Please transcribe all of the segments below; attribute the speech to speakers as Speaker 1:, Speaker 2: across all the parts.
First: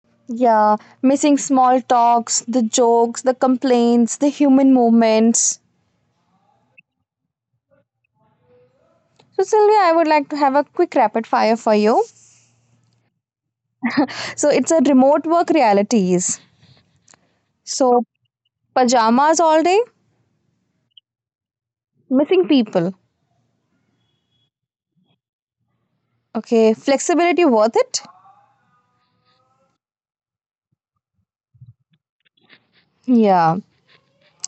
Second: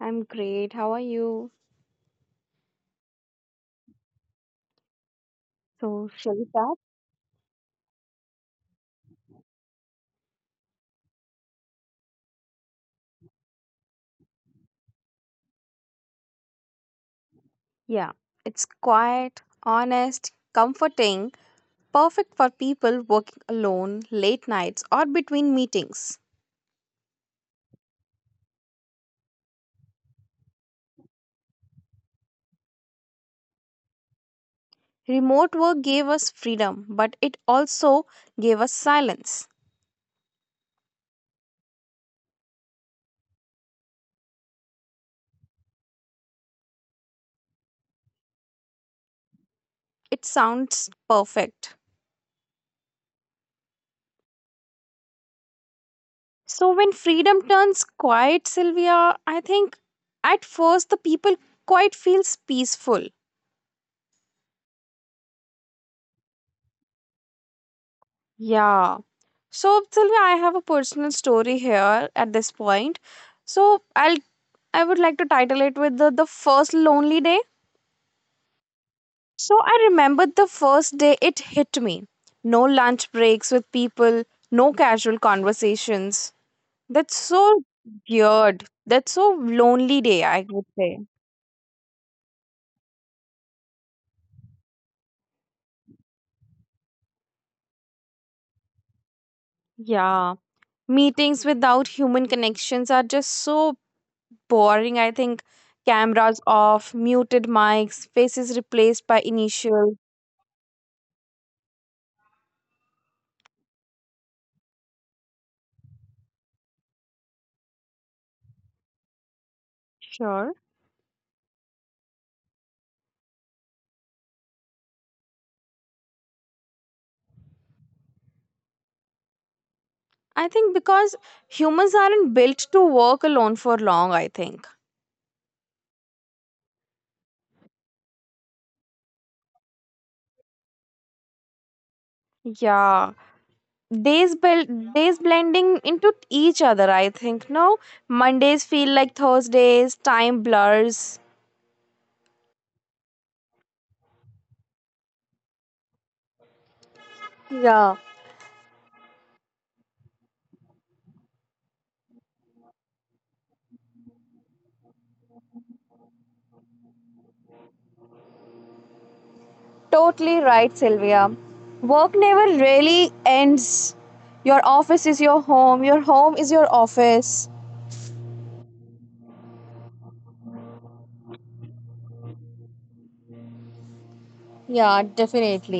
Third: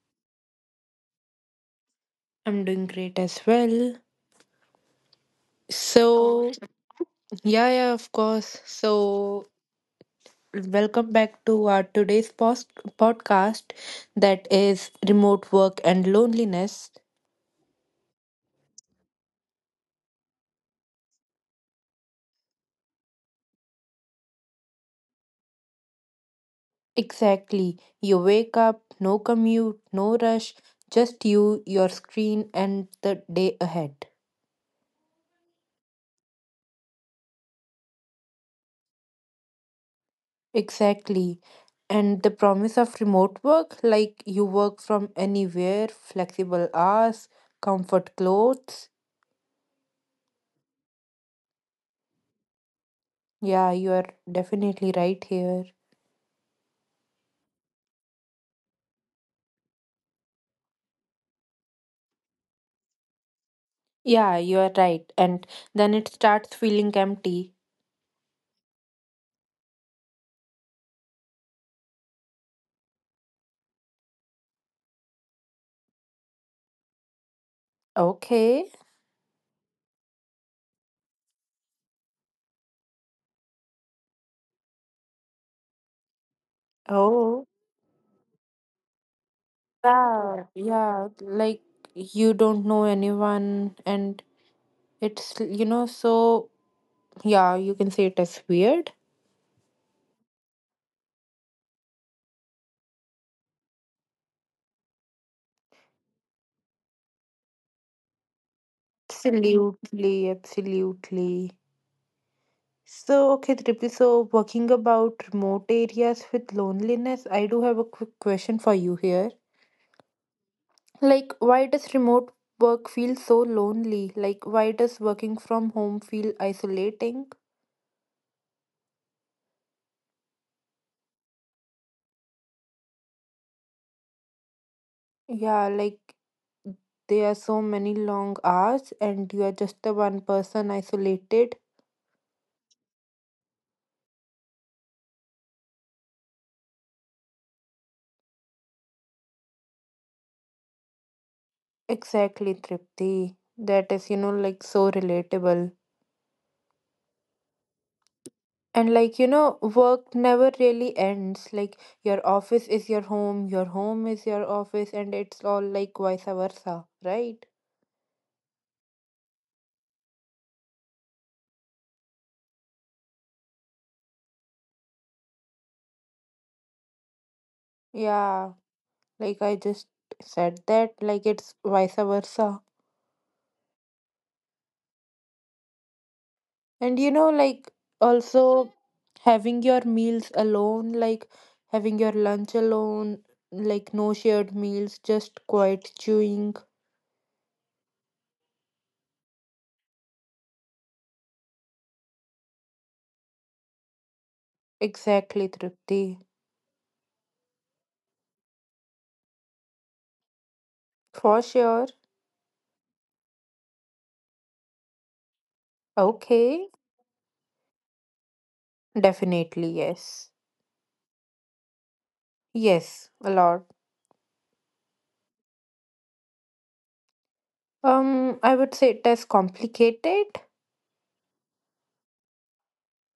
Speaker 1: I'm great. How are you?
Speaker 2: I'm doing great as well.
Speaker 1: So, shall we
Speaker 2: So,
Speaker 1: start?
Speaker 2: yeah, yeah, of course. So, welcome back to our today's podcast that is remote work and loneliness.
Speaker 1: Yeah, it's quiet, honest, comforting, perfect for people working alone, late nights, or between meetings.
Speaker 2: Exactly. You wake up, no commute, no rush, just you, your screen, and the day ahead.
Speaker 1: Remote work gave us freedom, but it also gave us silence.
Speaker 2: Exactly. And the promise of remote work, like you work from anywhere, flexible hours, comfort clothes.
Speaker 1: It sounds perfect.
Speaker 2: Yeah, you are definitely right here.
Speaker 1: So, when freedom turns quiet, Sylvia, I think at first the people quite feels peaceful.
Speaker 2: Yeah, you are right. And then it starts feeling empty.
Speaker 1: Yeah. So tell me, I have a personal story here at this point. So I'll I would like to title it with the first lonely day.
Speaker 2: Okay.
Speaker 1: So I remembered the first day it hit me. No lunch breaks with people, no casual conversations. That's so
Speaker 2: Oh.
Speaker 1: weird. That's so lonely day, I
Speaker 2: Yeah,
Speaker 1: would say.
Speaker 2: yeah. Like you don't know anyone, and it's, so yeah, you can say it as weird.
Speaker 1: Yeah. Meetings without human connections are just so boring. I think cameras off, muted mics, faces replaced by initials.
Speaker 2: Absolutely, absolutely. So, okay, Tripti, so working about remote areas with loneliness, I do have a quick question for you here.
Speaker 1: Sure.
Speaker 2: Like, why does remote work feel so lonely? Like, why does working from home feel isolating?
Speaker 1: I think because humans aren't built to work alone for long, I think.
Speaker 2: Yeah, like there are so many long hours and you are just the one person isolated.
Speaker 1: Yeah. Days bel- Days blending into each other, I think. No, Mondays feel like Thursdays, time blurs.
Speaker 2: Exactly, Tripti. That is, you know, like so relatable.
Speaker 1: Yeah,
Speaker 2: And like, you know, work never really ends. Like, your office is your home is your office, and it's all like vice versa, right?
Speaker 1: totally right, Sylvia. Work never really ends. Your office is your home is your office.
Speaker 2: Yeah. Like I just said that, like it's vice versa.
Speaker 1: Yeah, definitely.
Speaker 2: And you know, like also having your meals alone, like having your lunch alone, like no shared meals, just quiet chewing.
Speaker 3: Yeah, missing small talks, the jokes, the complaints, the human movements.
Speaker 2: Exactly, Tripti.
Speaker 3: So, Sylvia, I would like to have a quick rapid fire for you.
Speaker 2: For sure.
Speaker 3: So, it's a remote work realities.
Speaker 2: Okay.
Speaker 3: So, pajamas all day,
Speaker 2: Definitely yes.
Speaker 3: missing people.
Speaker 2: Yes, a lot.
Speaker 3: Okay, flexibility worth it?
Speaker 2: Um, I would say it is complicated.
Speaker 3: Yeah.